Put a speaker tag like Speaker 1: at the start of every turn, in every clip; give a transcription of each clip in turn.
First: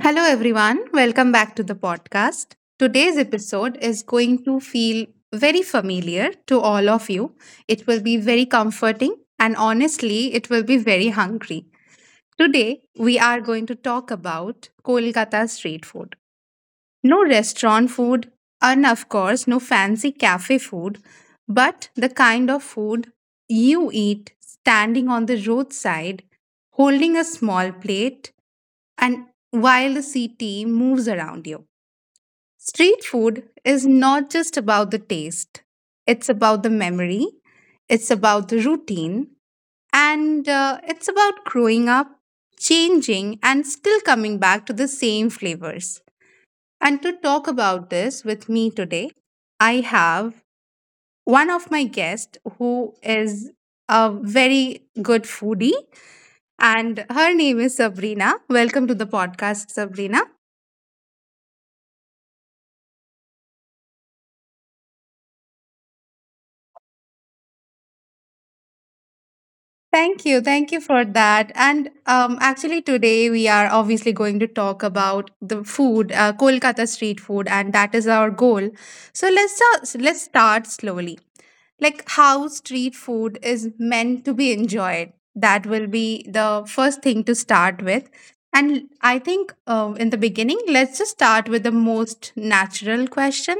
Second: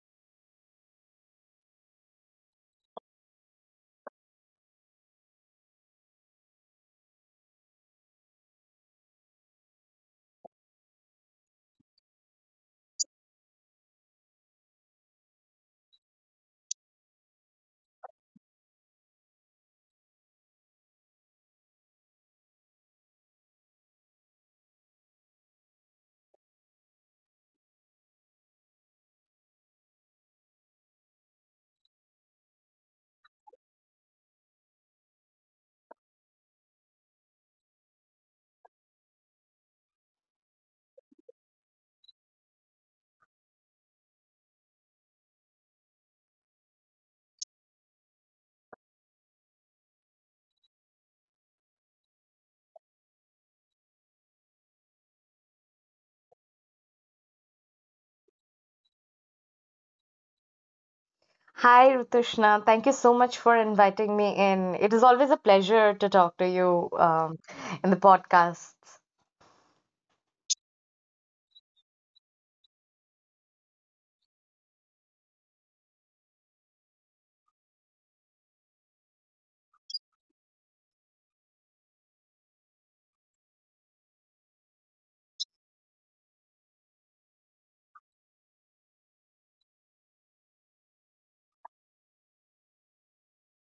Speaker 1: Hello, everyone. Welcome back to the podcast. Today's episode is going to feel very familiar to all of you. It will be very comforting and honestly, it will be very hungry. Today, we are going to talk about Kolkata street food. No restaurant food, and of course, no fancy cafe food, but the kind of food you eat standing on the roadside, holding a small plate and while the city moves around you. Street food is not just about the taste, it's about the memory, it's about the routine, and it's about growing up, changing, and still coming back to the same flavors. And to talk about this with me today, I have one of my guests who is a very good foodie, and her name is Sabrina. Welcome to the podcast, Sabrina.
Speaker 2: Hi, Rutushna. Thank you so much for inviting me in. It is always a pleasure to talk to you in the podcasts.
Speaker 1: Thank you. Thank you for that. And actually, today we are obviously going to talk about the food, Kolkata street food, and that is our goal. So let's start slowly. Like how street food is meant to be enjoyed. That will be the first thing to start with. And I think in the beginning, let's just start with the most natural question.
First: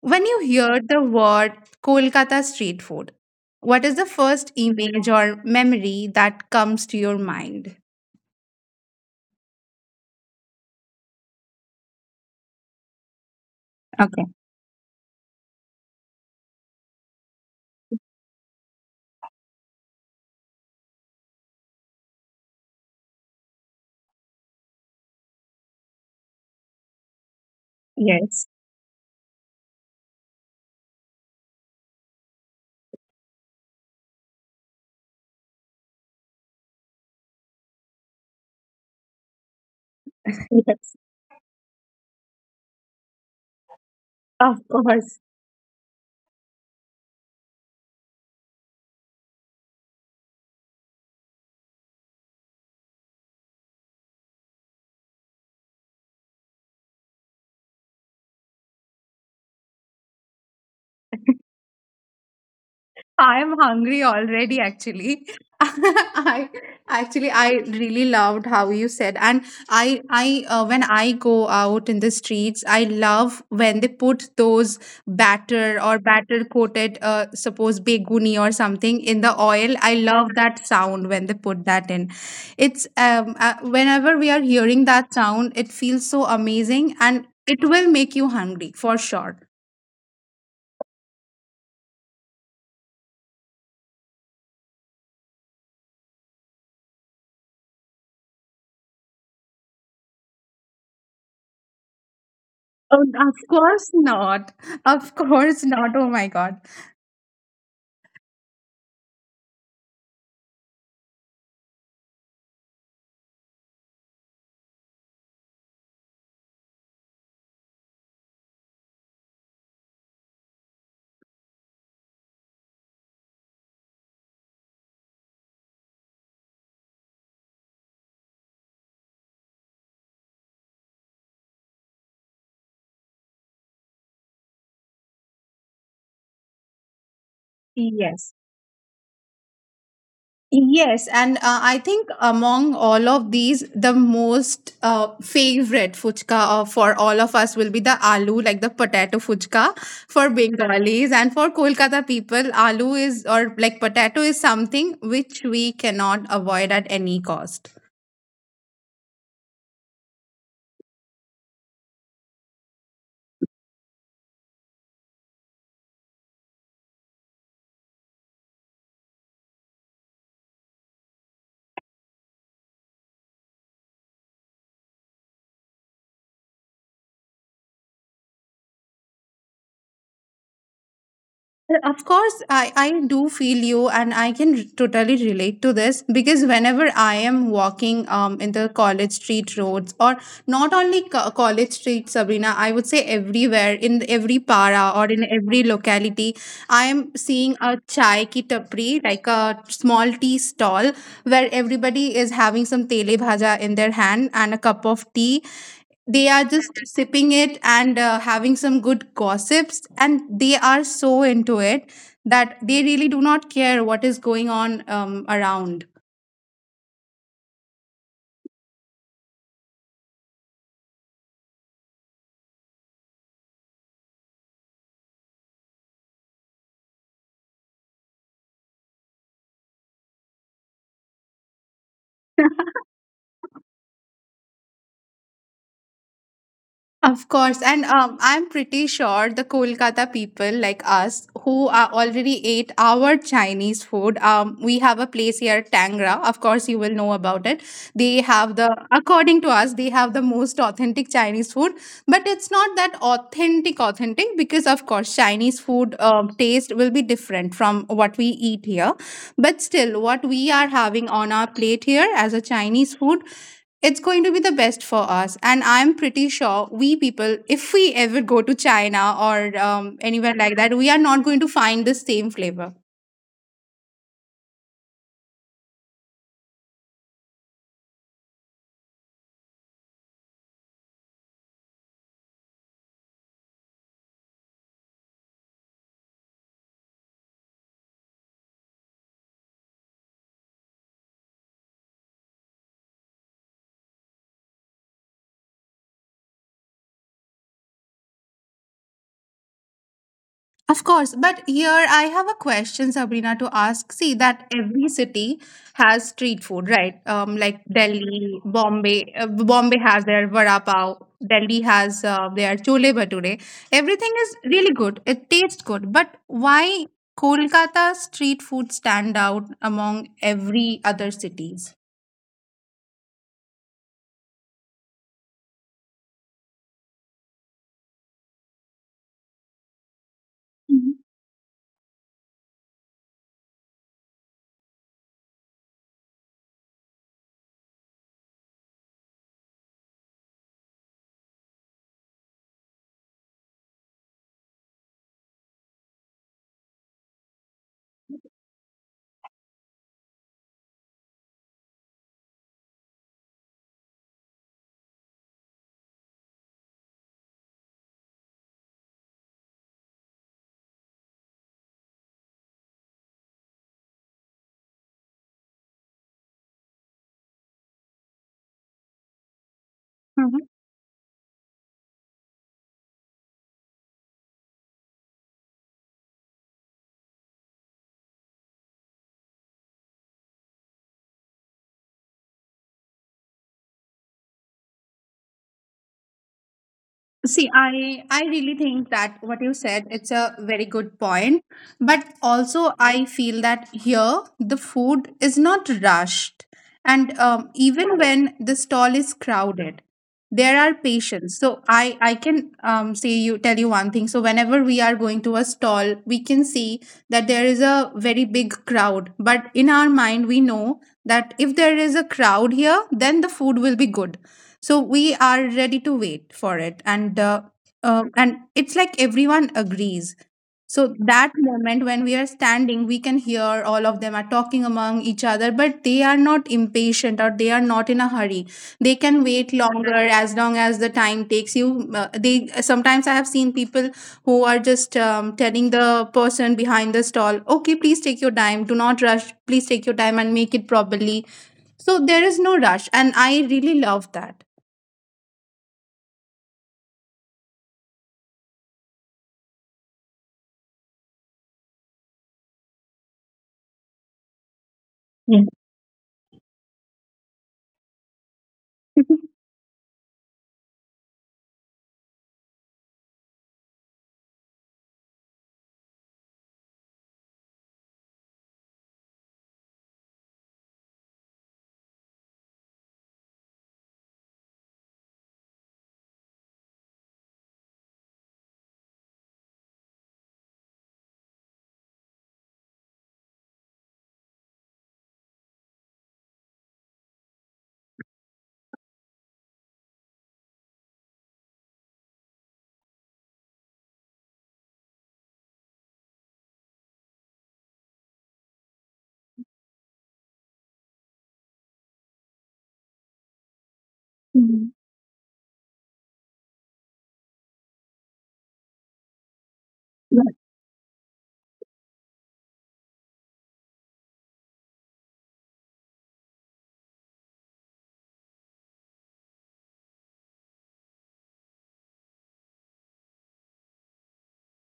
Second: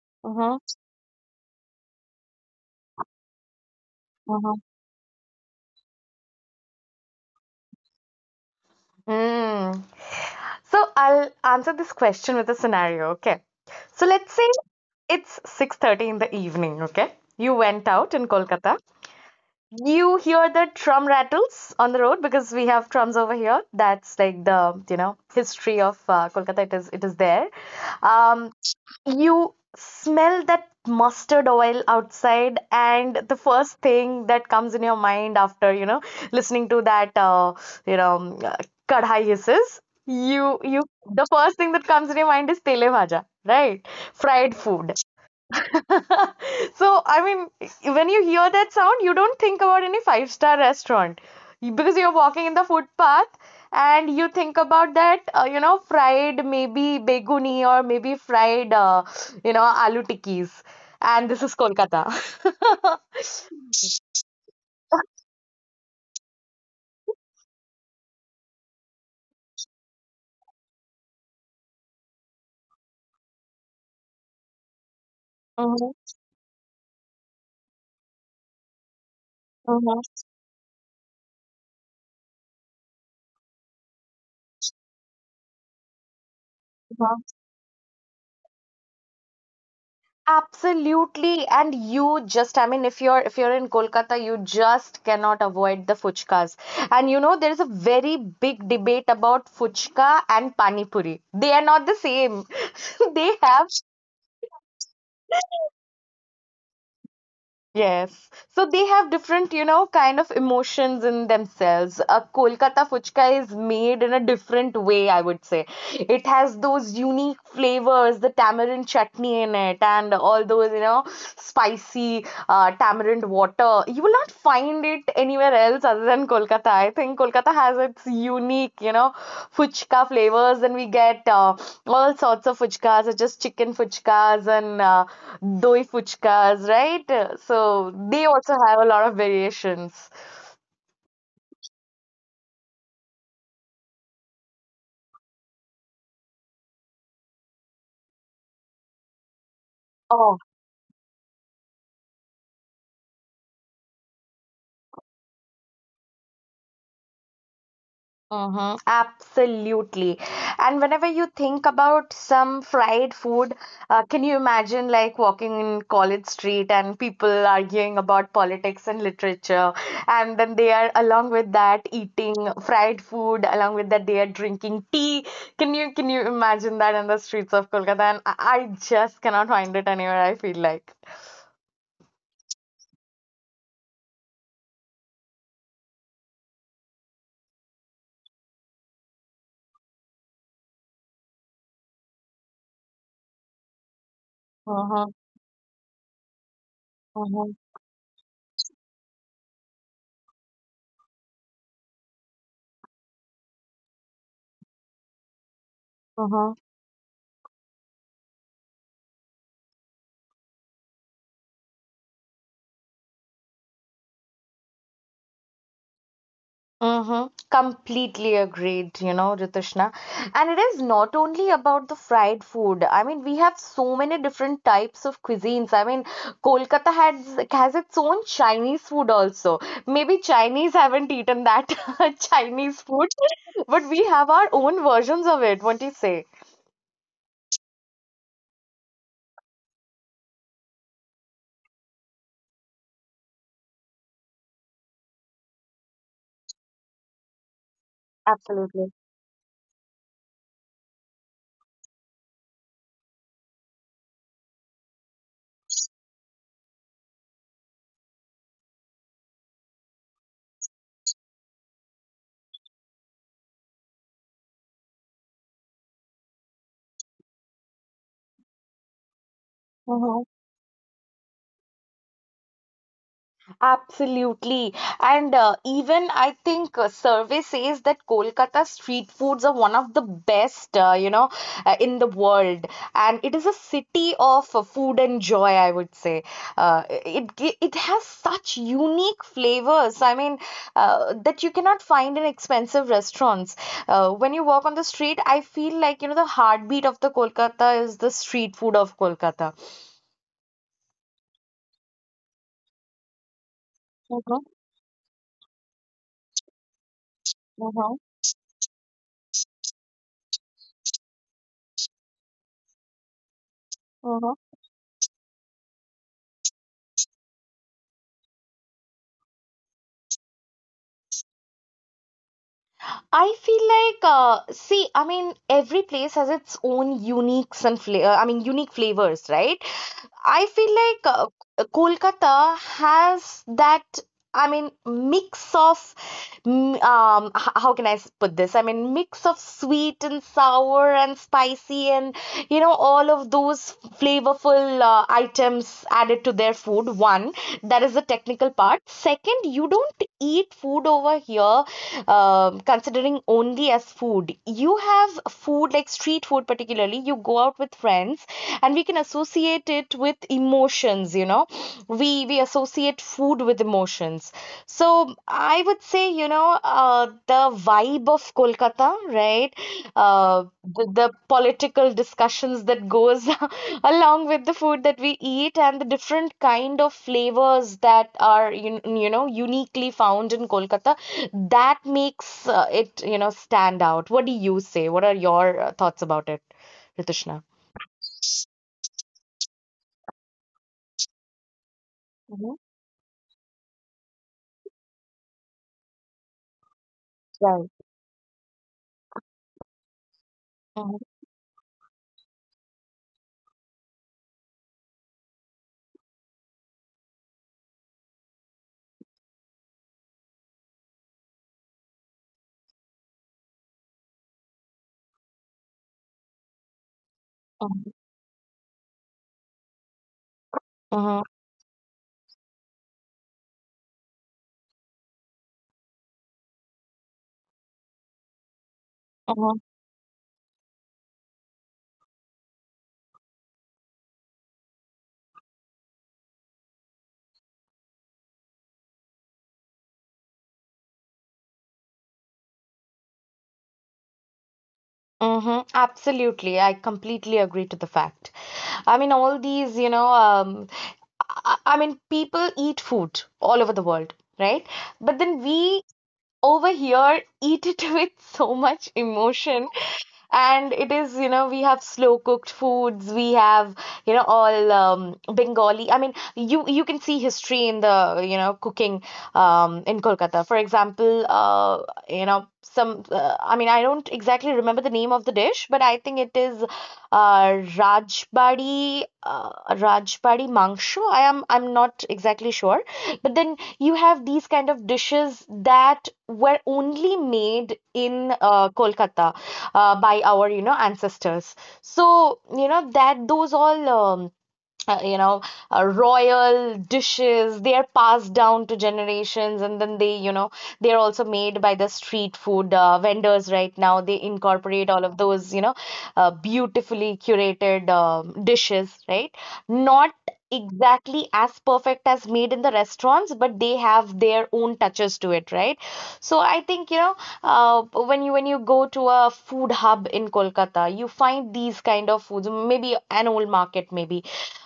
Speaker 1: When you
Speaker 2: hmm
Speaker 1: hear the word Kolkata street food, what is the first
Speaker 2: hmm
Speaker 1: image or memory that comes to your mind?
Speaker 2: Mm. So I'll answer this question with a scenario, okay? So
Speaker 1: Okay.
Speaker 2: let's say it's 6:30 in the evening, okay? You went out in Kolkata. You hear the drum rattles on the road because we have drums over here. That's like the, you know, history of Kolkata. It is there.
Speaker 1: Yes.
Speaker 2: Um, you smell that mustard oil outside, and the first thing that comes in your mind after, you know, listening to that you know kadhai hisses, you
Speaker 1: Yes.
Speaker 2: the first thing that comes in your mind is tele bhaja, right? Fried
Speaker 1: Of
Speaker 2: food.
Speaker 1: course.
Speaker 2: So, I mean, when you hear that sound, you don't think about any five-star restaurant. Because you're walking in the footpath, and you think about that, you know, fried, maybe beguni, or maybe fried, you know, aloo tikkis. And this is Kolkata.
Speaker 1: I'm hungry already, actually. I actually I really loved how you said, and I when I go out in the streets, I love when they put those
Speaker 2: Mhm,
Speaker 1: batter coated, suppose beguni or something in the oil. I love that sound when they put that in. It's whenever we are hearing that sound, it feels so amazing,
Speaker 2: mhm,
Speaker 1: and it will make you hungry for sure.
Speaker 2: absolutely, and you just, I mean, if you're in Kolkata, you just cannot avoid the fuchkas. And you know there is a very big debate about fuchka and pani puri. They are not the same.
Speaker 1: Oh,
Speaker 2: They
Speaker 1: of
Speaker 2: have—
Speaker 1: course not. Of course not. Oh my God.
Speaker 2: Yes. So they have different, you know, kind of emotions in themselves. A Kolkata fuchka is made in a different way, I would say. It has those unique flavors, the tamarind chutney in it, and all those, you know, spicy tamarind water. You will not find it anywhere else other than Kolkata. I think Kolkata has its unique, you know, fuchka flavors, and we get all sorts of fuchkas, such as chicken fuchkas and doi fuchkas, right? So they
Speaker 1: Yes.
Speaker 2: also have a lot of variations.
Speaker 1: Yes. And I think among all of these, the most favorite fuchka for all of us will be the aloo, like the potato fuchka for
Speaker 2: Oh.
Speaker 1: Bengalis. And for Kolkata people, aloo is, or like potato is something which we cannot avoid at any cost.
Speaker 2: Uh-huh. Absolutely. And whenever you think about some fried food, can you imagine like walking in College Street and people arguing about politics and literature? And then they are, along with that, eating fried food; along with that, they are drinking tea. Can you imagine that in the streets of Kolkata? And I just cannot find it anywhere, I feel like.
Speaker 1: Of course, I do feel you, and I can totally relate to this because whenever I am walking in the college street roads, or not only co- college street, Sabrina, I would say everywhere in every para or
Speaker 2: Uh-huh.
Speaker 1: in every locality, I am seeing
Speaker 2: Uh-huh.
Speaker 1: a chai ki tapri, like a small tea stall where everybody is having some tele bhaja in their hand and a cup of tea, they are
Speaker 2: Uh-huh.
Speaker 1: just sipping it and having some good gossips and they are so into it that they really do not care what is going on around.
Speaker 2: Mm-hmm. Completely agreed, you know, Ritushna. And it is not only about the fried food. I mean, we have so many different types of cuisines. I mean, Kolkata has its own Chinese food also. Maybe Chinese haven't eaten that Chinese food, but we have our own versions of it. What do you say?
Speaker 1: Of course, and I'm pretty sure the Kolkata people like us who are already ate our Chinese food. We have a place here, Tangra. Of course, you will know about it. They have the,
Speaker 2: Absolutely.
Speaker 1: according to us, they have the most authentic Chinese food. But it's not that authentic because of course, Chinese food taste will be different from what we eat here. But still, what we are having on our plate here as a Chinese food, it's going to be the best for us. And I'm pretty sure we people, if we ever go to China or anywhere like that, we are not going to find the same flavor.
Speaker 2: Absolutely. And even I think a survey says that Kolkata street foods are one of the best, in the world. And it is a city of food and joy, I would say. It has such unique flavors. I mean, that you cannot find in expensive restaurants. When you walk on the street, I feel like, you know, the heartbeat of the Kolkata is the street food of Kolkata.
Speaker 1: Of course, but here I have a question, Sabrina, to ask. See
Speaker 2: Uh-huh,
Speaker 1: that every city has street food, right? Like
Speaker 2: uh-huh,
Speaker 1: Delhi, Bombay. Bombay has their vada pav. Delhi has their chole bhature. Everything is really good. It tastes good. But why Kolkata street food stand out among every other cities?
Speaker 2: I feel like, see, I mean, every place has its own uniques and flavor. I mean, unique flavors, right? I feel like Kolkata has that. I mean, mix of, how can I put this? I mean, mix of sweet and sour and spicy and, you know, all of those flavorful items added to their food. One, that is the technical part. Second, you don't eat food over here considering only as food. You have food, like street food, particularly, you go out with friends, and we can associate it with emotions, you know. We associate food with emotions. So I would say, you know, the vibe of Kolkata, right?
Speaker 1: Mhm.
Speaker 2: The political discussions that goes along with the food that we eat and the different kind of flavors that are, you know, uniquely found in Kolkata, that makes it, you know, stand out. What do you say? What are your thoughts about it, Ritushna?
Speaker 1: See, I really think that what you said it's a very good point, but
Speaker 2: Mhm.
Speaker 1: also I feel that here the food is not rushed, and
Speaker 2: Right.
Speaker 1: even when the stall is crowded, there are
Speaker 2: Mhm,
Speaker 1: patients. So I can say you tell you one thing. So whenever we are going to a stall, we can see that there is a very big crowd, but in our mind we know that if there is a crowd here, then the food will be good, so we are ready to wait for it
Speaker 2: mhm,
Speaker 1: and it's like everyone agrees. So
Speaker 2: mhm,
Speaker 1: that moment when we are standing, we can hear all of them are talking among each other, but they are not impatient or they are not in a hurry. They can wait
Speaker 2: mhm,
Speaker 1: longer as long as the time takes you they sometimes. I have seen people who are just telling the person behind the stall, okay, please take your time, do not rush, please take your time and make it properly. So there is no rush and I really love that.
Speaker 2: mhm. Absolutely. I completely agree to the fact. I mean, all these, you know, I mean, people eat food all over the world, right? But then
Speaker 1: Iya.
Speaker 2: we over here eat it with so much emotion, and it is, you know, we have slow cooked foods, we have, you know, all Bengali, I mean, you can see history in the, you know, cooking in Kolkata. For example, you know, some, I mean, I don't exactly remember the name of the dish, but I think it is Rajbari, uh, Rajbari Mangsho. I'm not exactly sure, but then you have these kind of dishes that were only made in Kolkata by our, you know, ancestors. So, you know, that those all. You know, royal dishes, they are passed down to generations, and then they, you know, they're also made by the street food vendors right now. They
Speaker 1: Mhm.
Speaker 2: incorporate all of those, you know, beautifully curated dishes, right? Not exactly as perfect as made in the restaurants, but they have their own touches to it, right? So I think, you know, uh, when you go to a food hub in Kolkata, you find these kind of foods, maybe an old market, maybe,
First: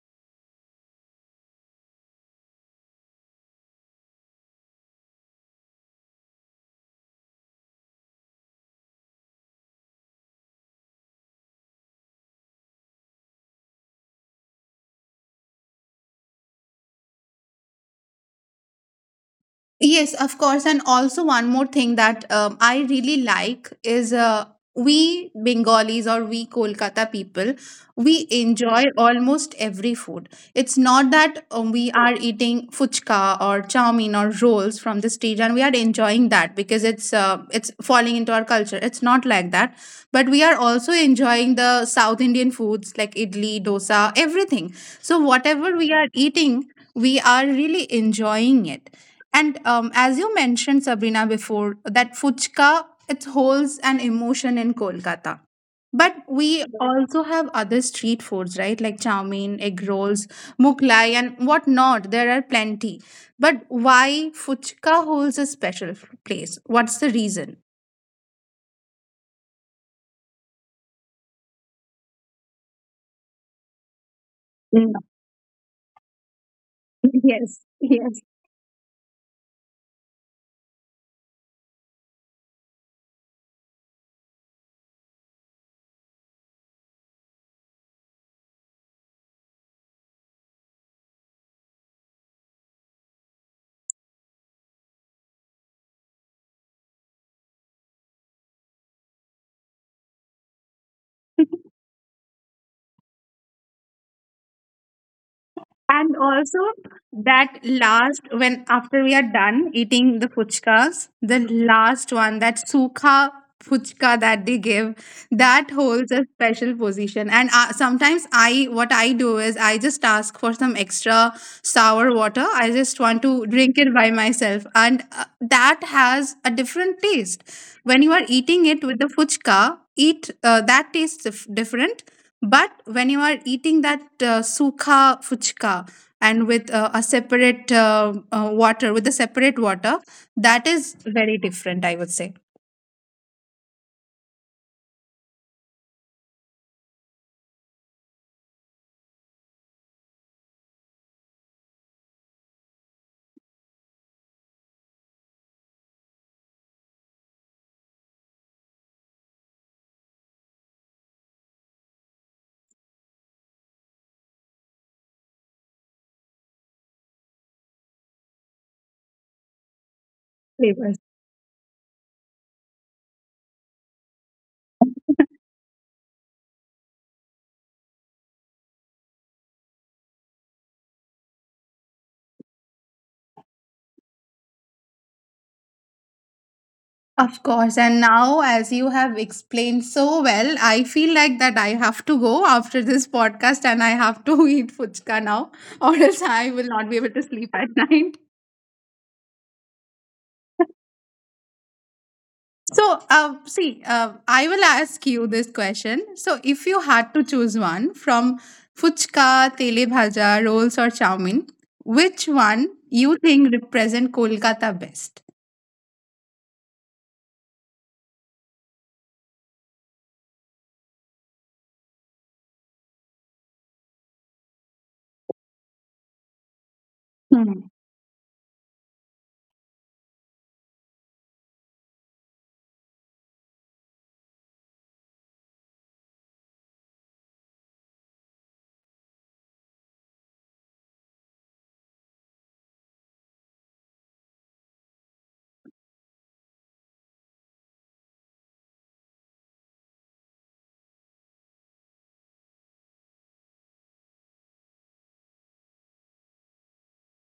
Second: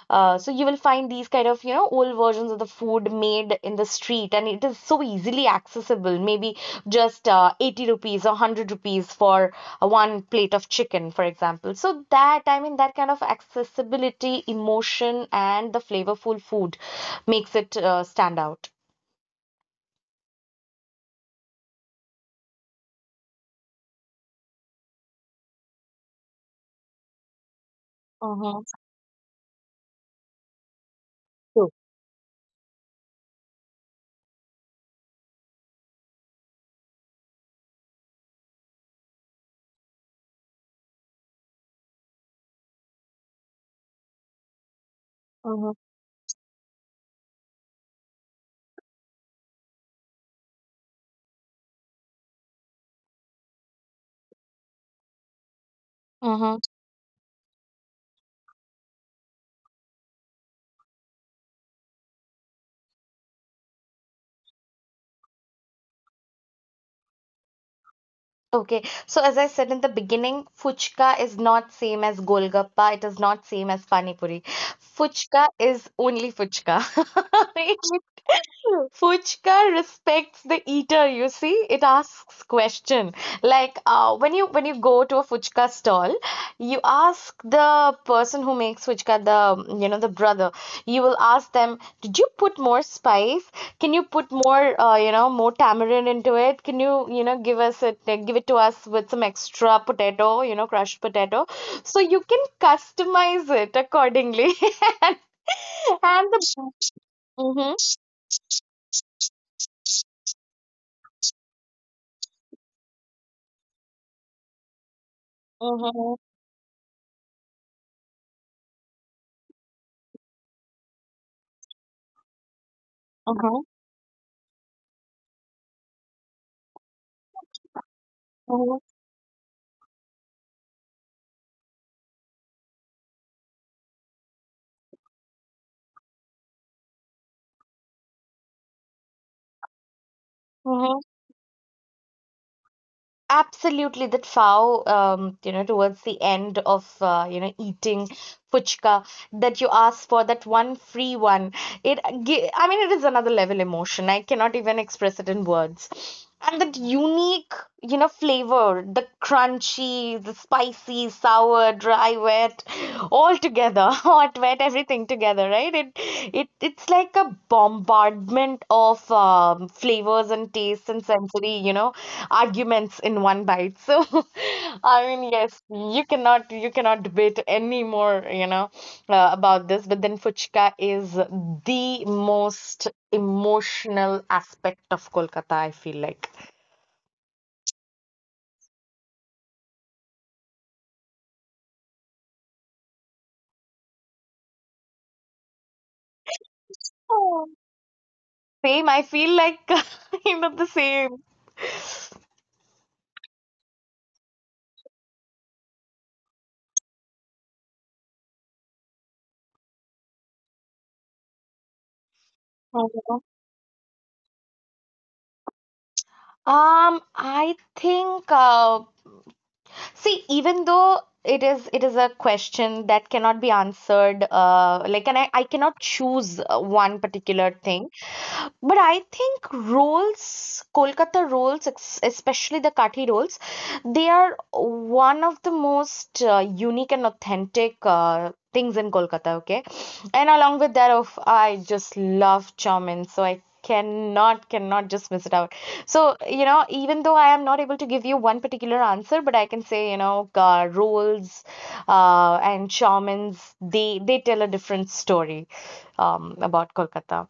Speaker 2: so you will find these kind of, you know, old versions of the food made in the street, and it is so easily accessible. Maybe just 80 rupees or 100 rupees for one plate of chicken, for example. So that, I mean, that kind of accessibility, emotion, and the flavorful food makes it stand out.
Speaker 1: Yes, of course. And also, one more thing that I really like is we Bengalis or we Kolkata people, we
Speaker 2: Uh-huh.
Speaker 1: enjoy almost every food. It's not that
Speaker 2: True.
Speaker 1: we are eating fuchka or chow mein or rolls from the street and we are enjoying that because it's falling into our culture. It's not like that. But we are also enjoying the South Indian foods like idli, dosa, everything. So, whatever
Speaker 2: Uh-huh.
Speaker 1: we are eating, we are really enjoying it and as you mentioned, Sabrina, before, that Fuchka, it holds an emotion in Kolkata. But
Speaker 2: Mhm.
Speaker 1: we also have other street foods, right? Like chow mein, egg rolls, muklai, and whatnot. There are plenty. But why Fuchka holds a special place? What's the reason?
Speaker 2: Okay, so as I said in the beginning, fuchka is not same as golgappa. It is not same as pani puri.
Speaker 1: Mm.
Speaker 2: Fuchka is only fuchka.
Speaker 1: Yes,
Speaker 2: Right?
Speaker 1: yes.
Speaker 2: Fuchka respects the eater, you see. It asks question. Like when you go to a fuchka stall, you ask the person who makes fuchka, the, you know, the brother. You will ask them, did you put more spice? Can you put more, you know, more tamarind into it? Can you, you know, give us it, give it to us with some extra potato, you know, crushed potato? So you can customize it accordingly.
Speaker 1: And
Speaker 2: And the—
Speaker 1: also that
Speaker 2: hmm
Speaker 1: last, when after we are done eating the fuchkas, the last one, that sukha fuchka that they give, that holds
Speaker 2: hmm
Speaker 1: a special position. And sometimes what I do is I just ask for some extra sour water. I just want to drink it by myself, and that has a different taste. When you are eating
Speaker 2: Mhm,
Speaker 1: it with the fuchka, eat that tastes different, but when you are eating that sukha fuchka and with with a separate water, that is
Speaker 2: mhm.
Speaker 1: very different, I would say.
Speaker 2: Absolutely, that foul. You know, towards the end of, you know, eating puchka, that you ask for, that one free one. It, I mean, it is another level emotion. I cannot even express it in words. And that unique, you know, flavor, the crunchy, the spicy, sour, dry, wet, all together. Together, hot, wet, everything together, right? It's like a bombardment of flavors and tastes
Speaker 1: Flavors.
Speaker 2: and sensory, you know, arguments in one bite. So, I mean, yes, you cannot debate anymore, you know, about this. But then Fuchka is the most emotional aspect of Kolkata, I feel like.
Speaker 1: Of course. And now, as you have explained so well, I feel like that I have to go after this podcast and I have to eat fuchka now, or else I will not be able to
Speaker 2: Oh.
Speaker 1: sleep at night.
Speaker 2: Same, I feel like you know the same.
Speaker 1: So, I will ask you this question. So, if you had to choose one from fuchka, tele bhaja, rolls, or chow mein, which one you think represent Kolkata best?
Speaker 2: I think see, even though it is a question that cannot be answered, like, and I cannot choose one particular thing. But I think rolls, Kolkata rolls, especially the kathi rolls, they are one of the most unique and authentic things in Kolkata, okay? And along with that, of I just love chow mein, so I cannot just miss it out. So, you know, even though I am not able to give you one particular answer, but I can say, you know, roles and shamans, they tell a different story about Kolkata.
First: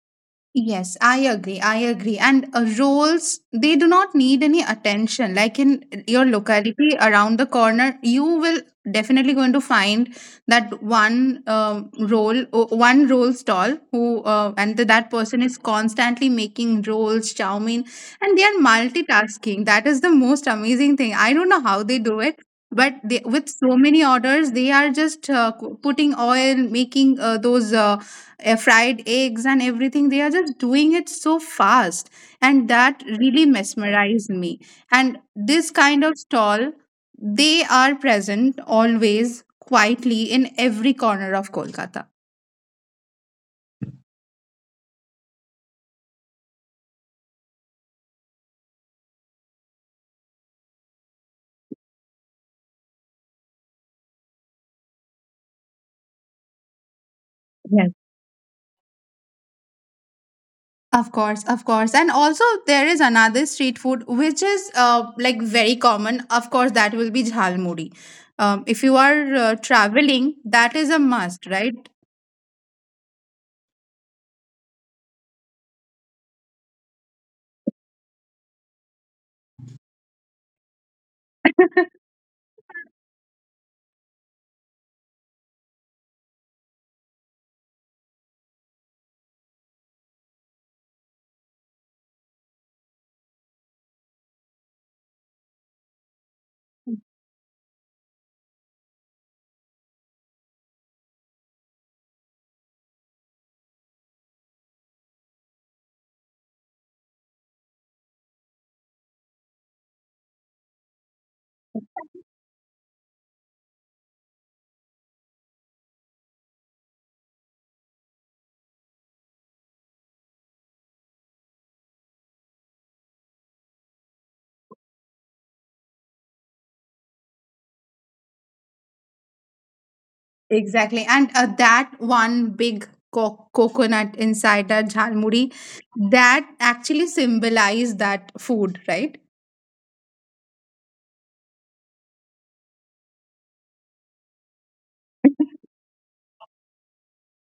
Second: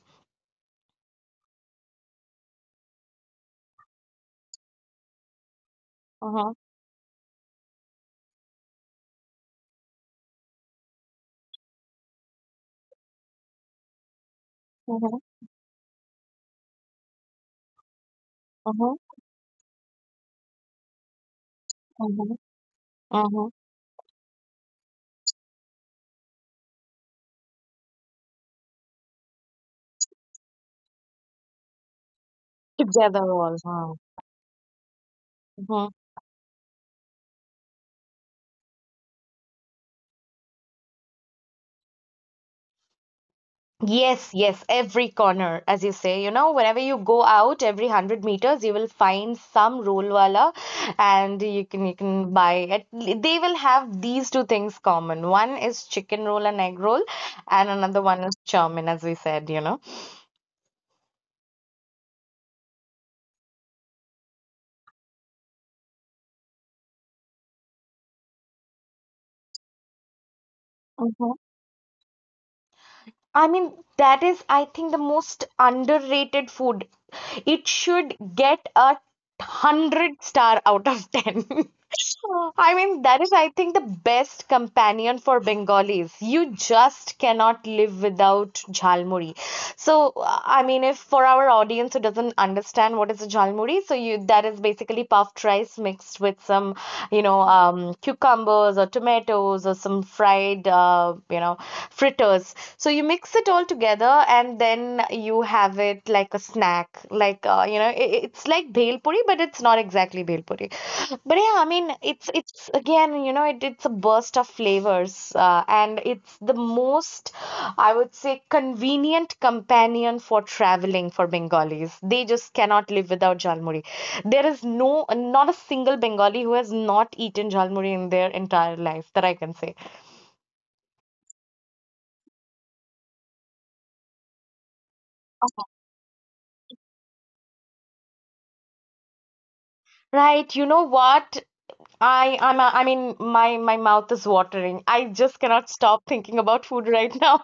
Speaker 1: Yes, I agree. I agree. And roles, they do not need any attention. Like in your
Speaker 2: Uh-huh,
Speaker 1: locality around the corner, you will definitely going to find that one role stall who, that
Speaker 2: uh-huh,
Speaker 1: person is constantly making rolls, chow mein, and they are
Speaker 2: uh-huh,
Speaker 1: multitasking. That is the most amazing thing. I don't know how they do
Speaker 2: uh-huh,
Speaker 1: it. But they, with
Speaker 2: uh-huh.
Speaker 1: so many orders, they are just putting oil, making those fried eggs and everything. They are just doing it so fast and that
Speaker 2: Together
Speaker 1: really
Speaker 2: all,
Speaker 1: mesmerized me, and this
Speaker 2: huh?
Speaker 1: kind of stall, they are present always quietly in every corner of Kolkata.
Speaker 2: Yes, yes, every corner, as you say, you know, whenever you go out, every 100 meters, you will find some rollwala, and you can buy it. They will have these two things common. One is chicken roll and egg roll, and
Speaker 1: Yes.
Speaker 2: another one is chowmin, as we said, you know.
Speaker 1: Of course, of course. And also, there is another street food which is like very common. Of course, that will be jhalmuri. If you are traveling, that is a
Speaker 2: Mhm.
Speaker 1: must, right?
Speaker 2: I mean, that is, I think, the most underrated food. It should get a 100 stars out of 10. I mean, that is, I think, the best companion for Bengalis. You just cannot live without jhalmuri. So, I mean, if for our audience who doesn't understand what is a jhalmuri, so you, that is basically puffed rice mixed with some, you know, cucumbers or tomatoes or some fried, you know, fritters. So you mix it all together and then you have it like a snack. Like, you know, it's like bhel puri, but it's not exactly bhel puri. But yeah, I mean, it's again, it's a burst of flavors, and it's the most, I would say, convenient companion for traveling for Bengalis. They just cannot live without jalmuri. There is no, not a single Bengali who has not eaten jalmuri in their entire life that I can say.
Speaker 1: Exactly. And that one big coconut inside the jalmuri, that actually symbolized that food, right?
Speaker 2: Right, you know what? I mean, my mouth is watering. I just cannot stop thinking about food right now.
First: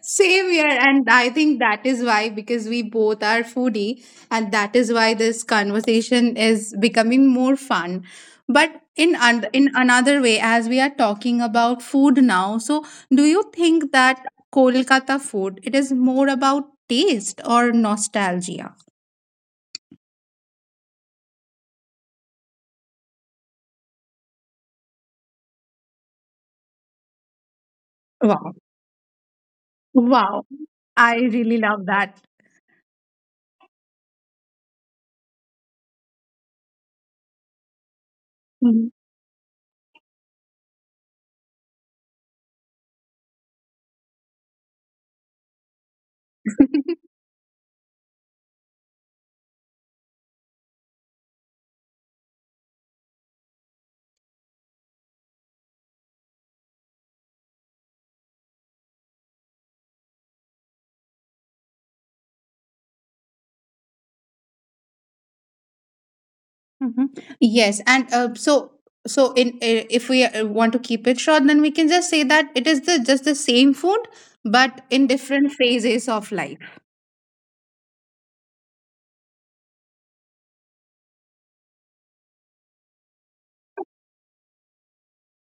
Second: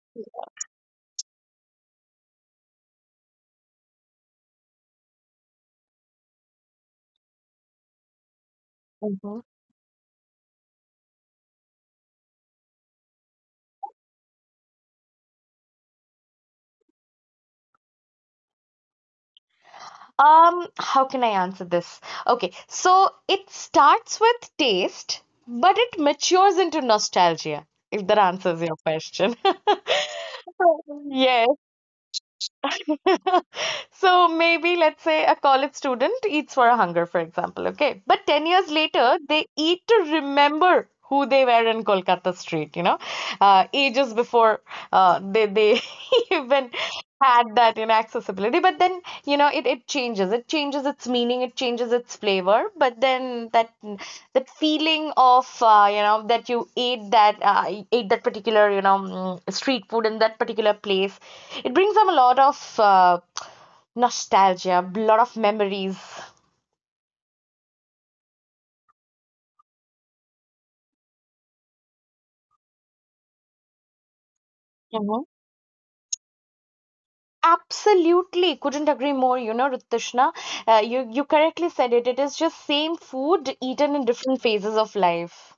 Speaker 1: Same here, and I think that is why, because we both are foodie, and that is why this conversation is becoming more fun. But in another way, as we are talking about food now, so do you think that Kolkata food, it is more about taste or nostalgia?
Speaker 2: How can I answer this? Okay, so it starts with taste, but it matures into nostalgia, if that
Speaker 1: Wow,
Speaker 2: answers your question.
Speaker 1: wow! I
Speaker 2: Yes.
Speaker 1: really love that.
Speaker 2: So maybe let's say a college student eats for a hunger, for example, okay? But 10 years
Speaker 1: Mhm.
Speaker 2: later, they eat to remember who they were in Kolkata street, you know, ages before they even had that in accessibility. But then, you know, it changes. It changes its meaning, it changes its flavor. But then that feeling of you know that you ate that particular street food in that particular place, it brings up a lot of nostalgia, lot of memories.
Speaker 1: Hmm. Yes, and so so in if we want to keep it short, then we can just say that it is the just the same food, but in
Speaker 2: uh
Speaker 1: different phases of life.
Speaker 2: Absolutely, couldn't agree more. You know, Rutushna, you correctly said it. It is just same food eaten in different phases of life.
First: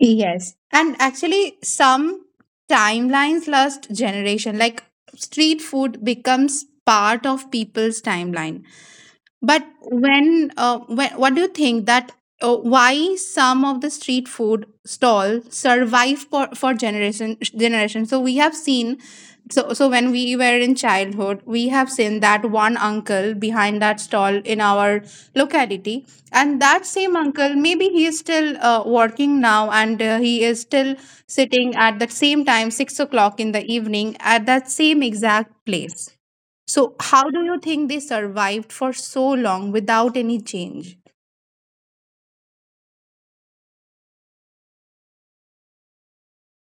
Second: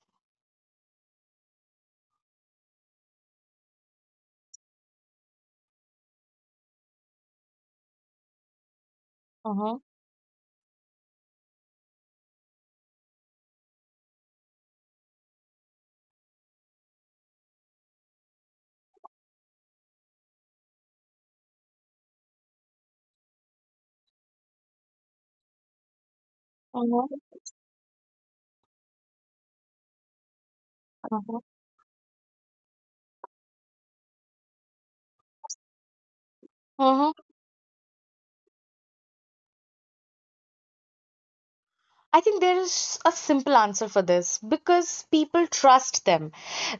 Speaker 1: Yes, and actually, some timelines last generation, like street food, becomes part of people's timeline. But
Speaker 2: Uh-huh.
Speaker 1: when what do you think that why some of the street food stall survive for generation generation? So we have seen. So when we were in childhood, we have seen that one uncle behind that stall in our locality, and that same
Speaker 2: Uh-huh.
Speaker 1: uncle, maybe he is still working now, and he is still
Speaker 2: Uh-huh.
Speaker 1: sitting at the same time, 6 o'clock in the evening, at that same exact place. So,
Speaker 2: Mm-hmm.
Speaker 1: how do you think they survived for so long without any change?
Speaker 2: I think there is a simple answer for this because people trust them.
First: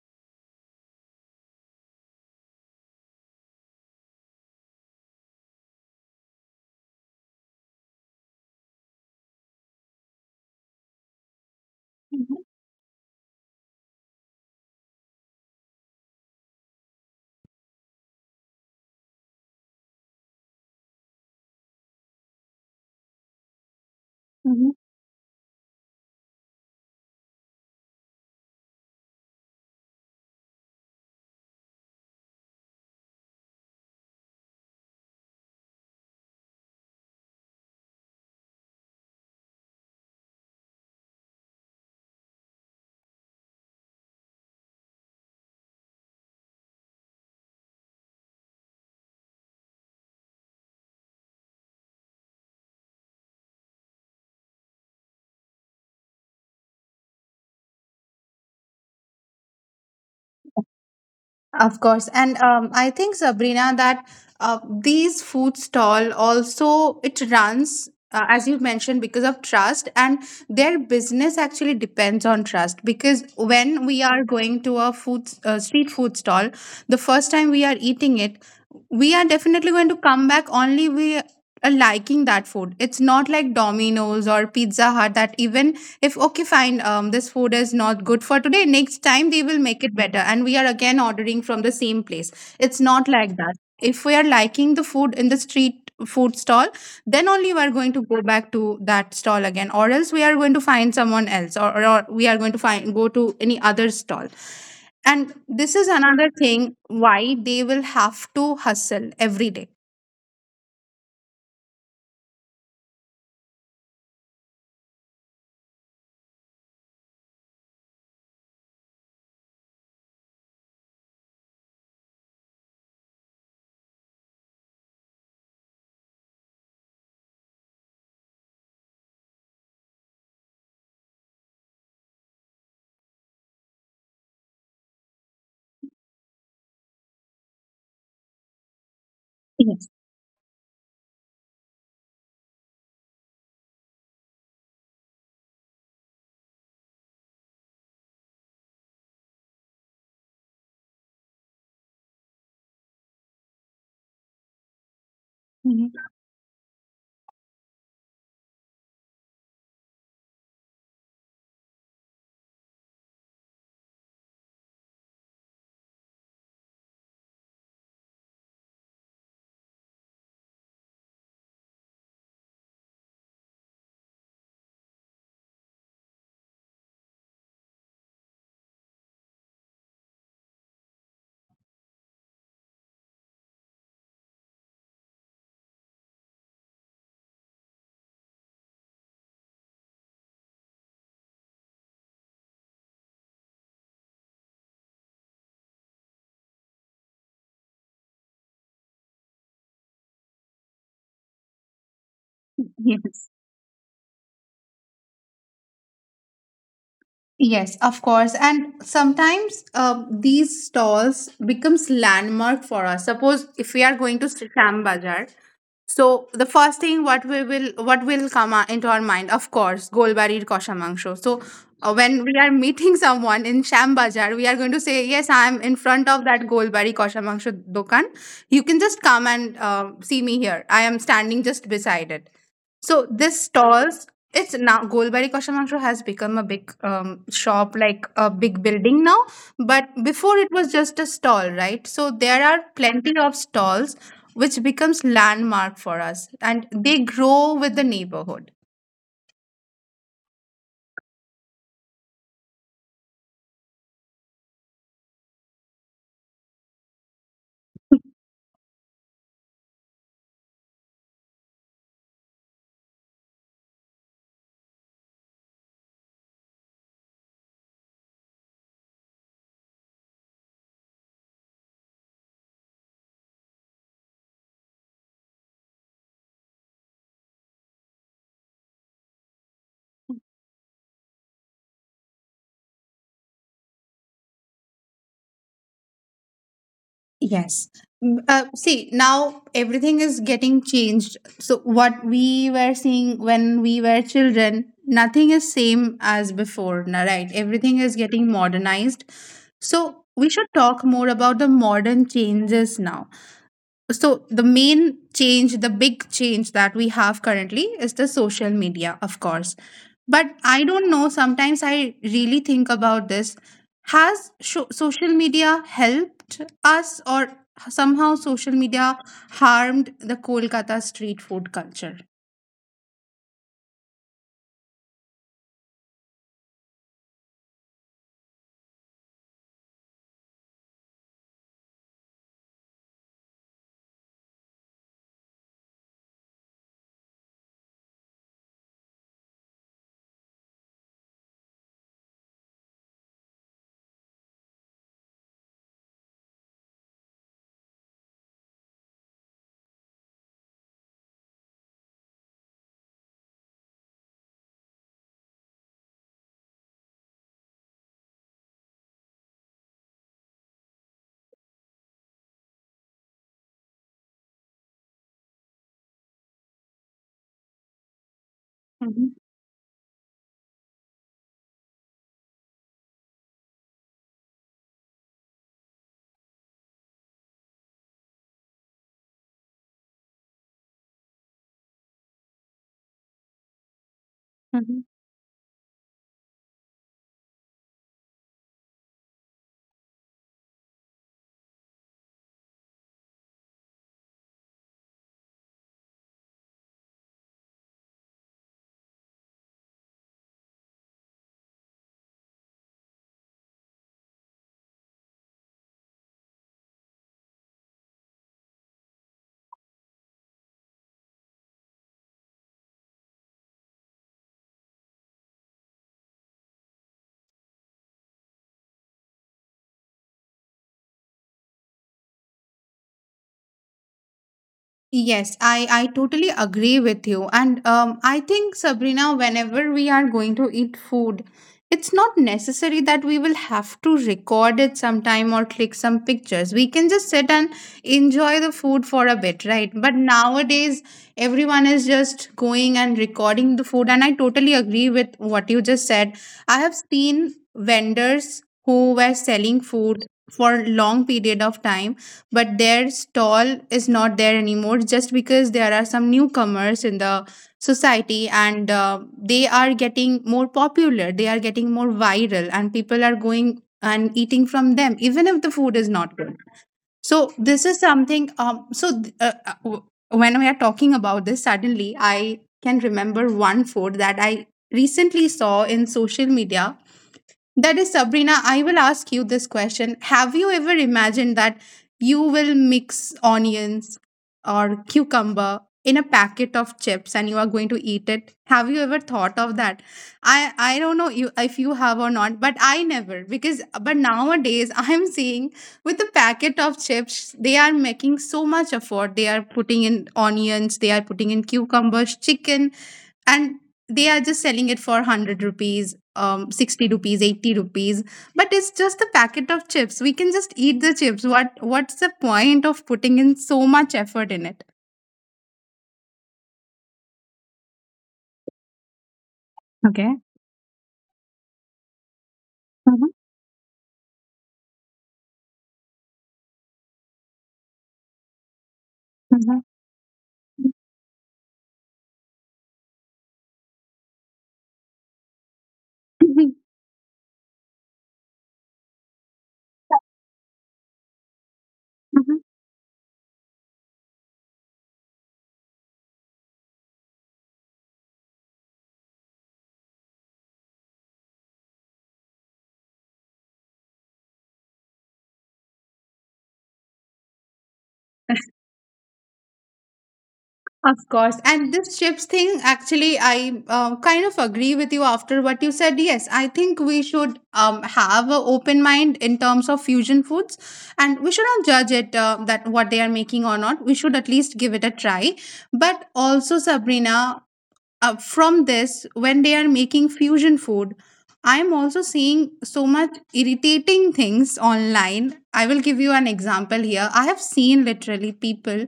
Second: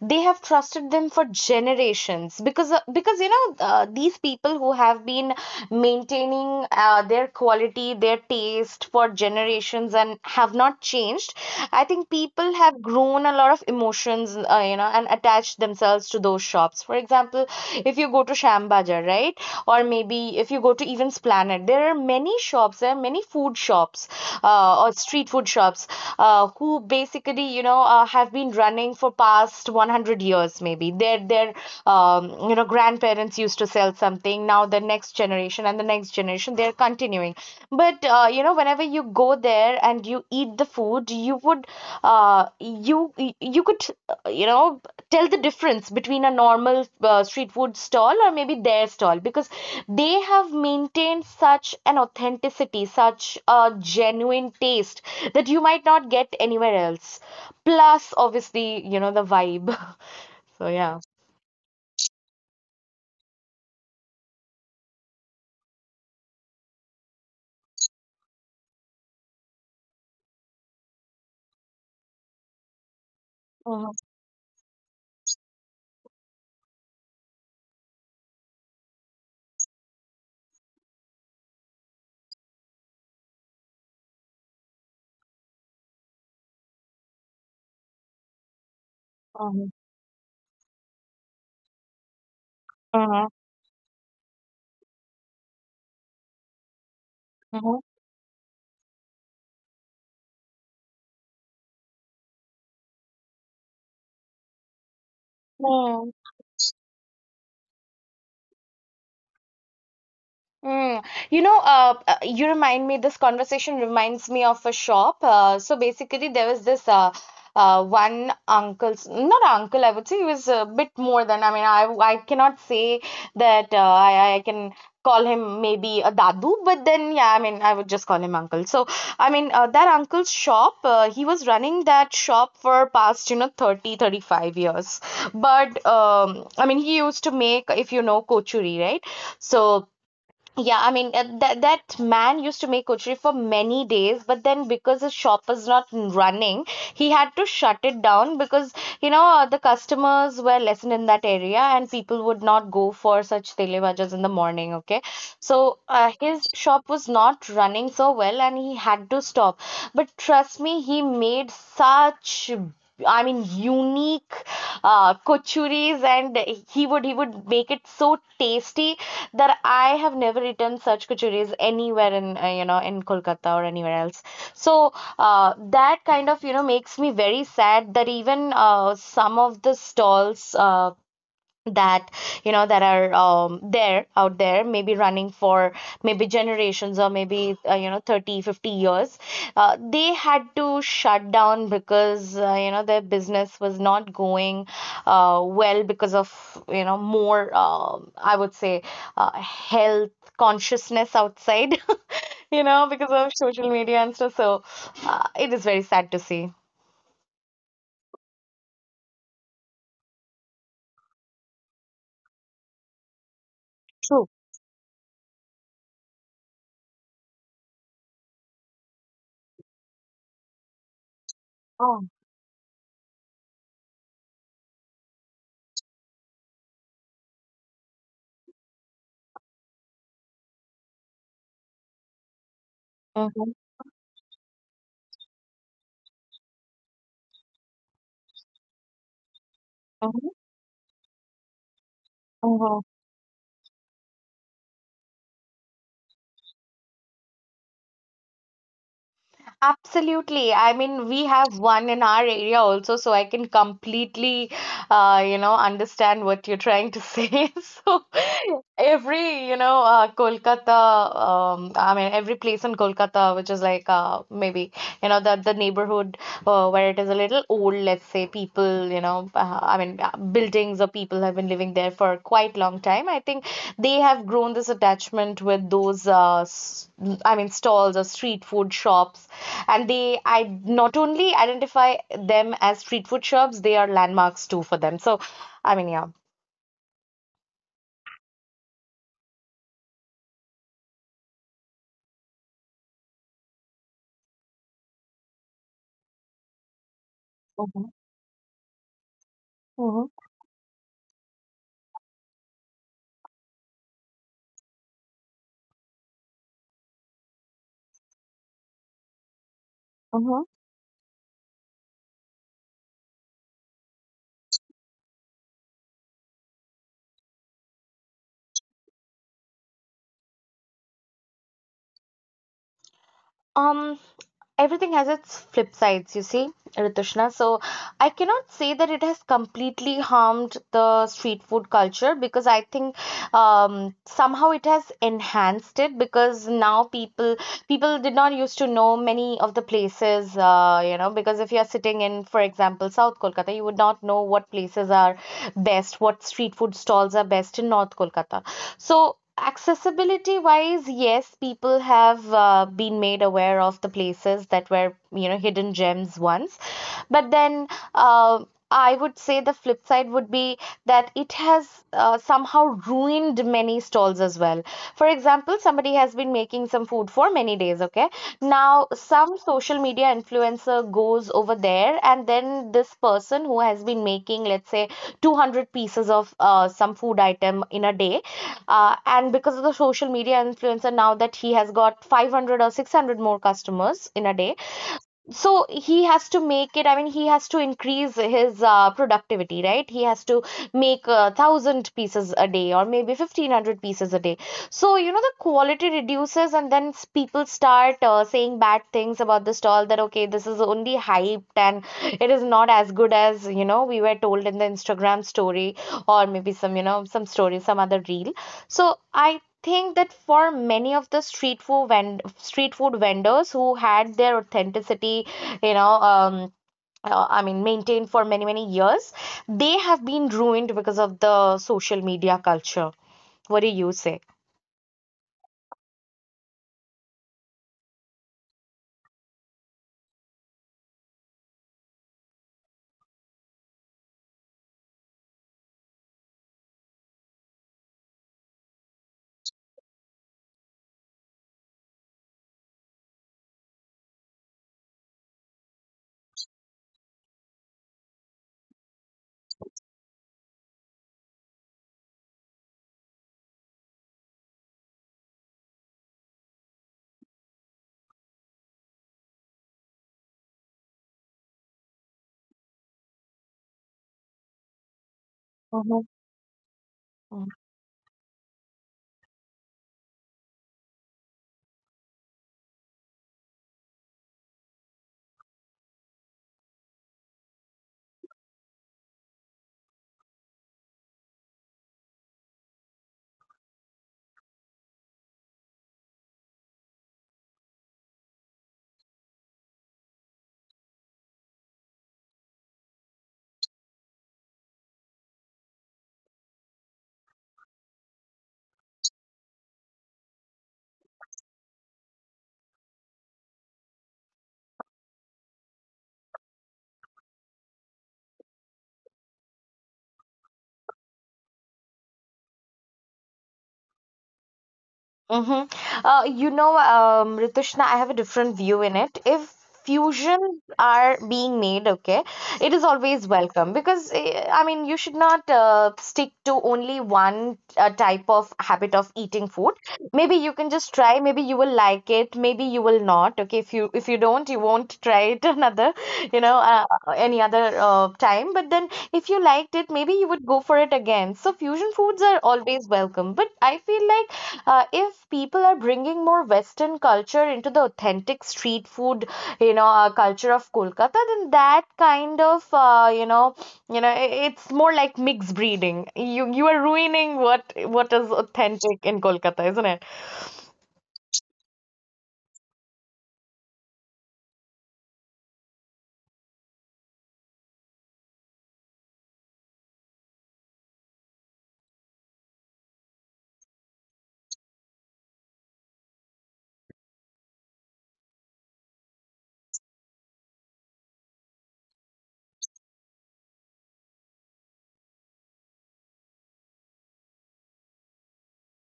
Speaker 2: They have trusted them for generations because you know these people who have been maintaining their quality, their taste for generations and have not changed. I think
Speaker 1: Mhm,
Speaker 2: people have grown a lot of emotions, you know, and attached themselves to those shops. For example, if you go to Sham Bazaar, right? Or maybe if you go to even Planet, there are many shops, there are many food shops
Speaker 1: mhm.
Speaker 2: or street food shops who basically, you know, have been running for past 100 years maybe. Their you know grandparents used to sell something. Now the next generation and the next generation they're continuing, but you know whenever you go there and you eat the food uh, you you could you know tell the difference between a normal street food stall or maybe their stall because they have maintained such an authenticity, such a genuine taste that you might not get anywhere else, plus obviously you know the vibe. So yeah.
Speaker 1: Of course, and I think Sabrina that these food stall also it runs, as you mentioned, because of trust, and their business actually depends on trust. Because when
Speaker 2: Mhm,
Speaker 1: we are going to a food street food stall, the first time we are eating it, we are definitely going to come back only we are liking that food. It's not like Domino's or Pizza Hut that even if okay fine this food is not good for today, next time they will
Speaker 2: mhm,
Speaker 1: make it better and we are again ordering from the same place. It's not
Speaker 2: mhm.
Speaker 1: like that. If we are liking the food in the street food stall, then only we are
Speaker 2: 哦，
Speaker 1: going to go back to that stall again, or else we are going to find someone else, or we are going to find go to any other stall, and this is
Speaker 2: 哦
Speaker 1: another thing why they will have to hustle every day.
Speaker 2: Mm. You know, you remind me, this conversation reminds me of a shop. So basically, there was this one uncle, not uncle, I would say he was a bit more than, I mean, I cannot say that I can call him maybe a dadu, but then, yeah, I mean, I would just call him uncle. So, I mean, that uncle's shop, he was running that shop for past, you know, 30 to 35 years. But, I mean, he used to make, if you know, kochuri, right?
Speaker 1: Yes.
Speaker 2: So, yeah, I mean that man used to make kochri for many days, but then because his shop was not running, he had to shut it down because you know the customers were lessened in that area and people would not go for such tele bhajas in the morning. Okay, so
Speaker 1: Mhm.
Speaker 2: his shop was not running so well and he had to stop. But trust me, he made such, I mean, unique cochuris, and he would make it so tasty that I have never eaten such cochuris anywhere in you know in Kolkata or anywhere else. So that kind of you know makes me very sad that even some of the stalls that you know that are there out there maybe running for maybe generations or maybe you know 30 to 50 years, they had to shut down because you know their business was not going well because of you know more, I would say, health consciousness outside you know because
Speaker 1: Yes.
Speaker 2: of social media and stuff. So it is very sad to see.
Speaker 1: Yes, of course. And sometimes these stalls becomes landmark for us. Suppose if we are going to
Speaker 2: True.
Speaker 1: Sham Bazaar, so the first thing what will come into our mind, of course, Golbari Koshamangsho. So
Speaker 2: Oh.
Speaker 1: when we are meeting someone in Sham Bazaar, we are going to say, "Yes, I am in front of that Golbari Koshamangsho dukan. You can just come and see me here. I am standing just beside it." So this
Speaker 2: Hmm.
Speaker 1: stalls. It's now Golbari Koshamangsho has become a big shop, like a big building now. But before it was just a stall, right? So there are
Speaker 2: Hmm.
Speaker 1: plenty of stalls which becomes landmark for us and they grow with the neighborhood.
Speaker 2: Absolutely. I mean, we have one in our area also, so I can completely, you know, understand what you're trying to say. So every, you know, Kolkata, I mean, every place in Kolkata, which is like maybe, you know, the neighborhood where it is a little old, let's say, people, you know, buildings or people have been living there for quite long time. I think they have grown this attachment with those, I mean, stalls or street food shops, and they, I not only identify them as street food shops, they are landmarks too for them. So, I mean, yeah.
Speaker 1: Yes. Mm, see now everything is getting changed, so what we were seeing when we were children, nothing is same as before na, right? Everything
Speaker 2: Mm-hmm.
Speaker 1: is getting modernized, so
Speaker 2: Mm-hmm.
Speaker 1: we should talk more about the modern changes now. So the main change, the big change that we have currently is the social media, of course. But
Speaker 2: Mm-hmm.
Speaker 1: I don't know, sometimes I really think about this. Has sho social media helped us or somehow social media harmed the Kolkata street food culture?
Speaker 2: Um, Everything has its flip sides, you see, Ritushna. So I cannot say that it has completely harmed the street food culture because I think somehow it has enhanced it because now people did not used to know many of the places, you know, because if you are sitting in, for example, South Kolkata, you would not know what places are best, what street food stalls are best in North Kolkata. So accessibility wise, yes, people have been made aware of the places that were, you know, hidden gems once. But then uh, I would say the flip side would be that it has somehow ruined many stalls as well. For example, somebody has been making some food for many days, okay? Now,
Speaker 1: Mhm.
Speaker 2: some social media influencer goes over there, and then this person who has been making, let's say, 200 pieces of some food item in a day, and because of the social media influencer, now that he has got 500 or 600 more customers in a day,
Speaker 1: Mhm.
Speaker 2: so he has to make it, I mean, he has to increase his productivity, right? He has to make a thousand pieces a day or maybe 1500 pieces a day. So you know the quality reduces, and then people start saying bad things about the stall, that okay, this is only hyped and it is not as good as you know we were told in the Instagram story or maybe some you know some story, some other reel. So I think that for many of the street food vendors who had their authenticity, you know, I mean, maintained for many, many years, they have been ruined because of the social media culture. What do you say?
Speaker 1: Yes, I totally agree with you. And I think, Sabrina, whenever we are going to eat food, it's not necessary that we will have to record it sometime or click some pictures. We can just sit and enjoy the food for a bit, right? But nowadays, everyone is just going and recording the food. And I totally agree with what you just said. I have seen vendors who were selling food for long period of time, but their stall is not there anymore just because there are some newcomers in the society, and they are getting more popular, they are getting more viral, and people are going and eating from them even if the food is
Speaker 2: Mhm.
Speaker 1: not good. So this is something, when we are talking about this, suddenly I can remember one food that I recently saw in social media. That is Sabrina, I will ask you this question. Have you ever imagined that you will mix onions or cucumber in a packet of chips and you are going to eat it? Have you ever thought of that? I don't know you if you have or not, but I never. Because, but nowadays, I am seeing with the packet of chips they are making so much effort. They are putting in onions, they are putting in cucumbers, chicken, and they are just selling it for 100 rupees, um, 60 rupees, 80 rupees, but it's just a packet of chips. We can just eat the chips. What's the point of putting in so much effort in it?
Speaker 2: Mm-hmm. You know, Ritushna, I have a different view in it. If
Speaker 1: Okay.
Speaker 2: fusions are being made, okay, it is
Speaker 1: Mm-hmm.
Speaker 2: always welcome because eh, I mean, you should not stick to only one type of habit of eating
Speaker 1: Mm-hmm.
Speaker 2: food. Maybe you can just try. Maybe you will like it. Maybe you will not. Okay, if you don't, you won't try it another. You
Speaker 1: Mm-hmm.
Speaker 2: know, any other time. But then if you liked it, maybe you would go for it again. So fusion foods
Speaker 1: Mm-hmm.
Speaker 2: are always welcome, but I feel like if people are bringing more western culture into the authentic street food, you know, culture of Kolkata, then that kind of, it's more like mixed breeding. You are ruining what is authentic in Kolkata, isn't it?
Speaker 1: Of course. And this chips thing, actually, I kind of agree with you after what you said. Yes, I think we should have an open mind in terms of fusion foods, and we should not judge it that what they are making or not. We should at least give it a try. But also, Sabrina, from this when they are making fusion food, I'm also seeing so much irritating things online. I will give you an example here. I have seen literally people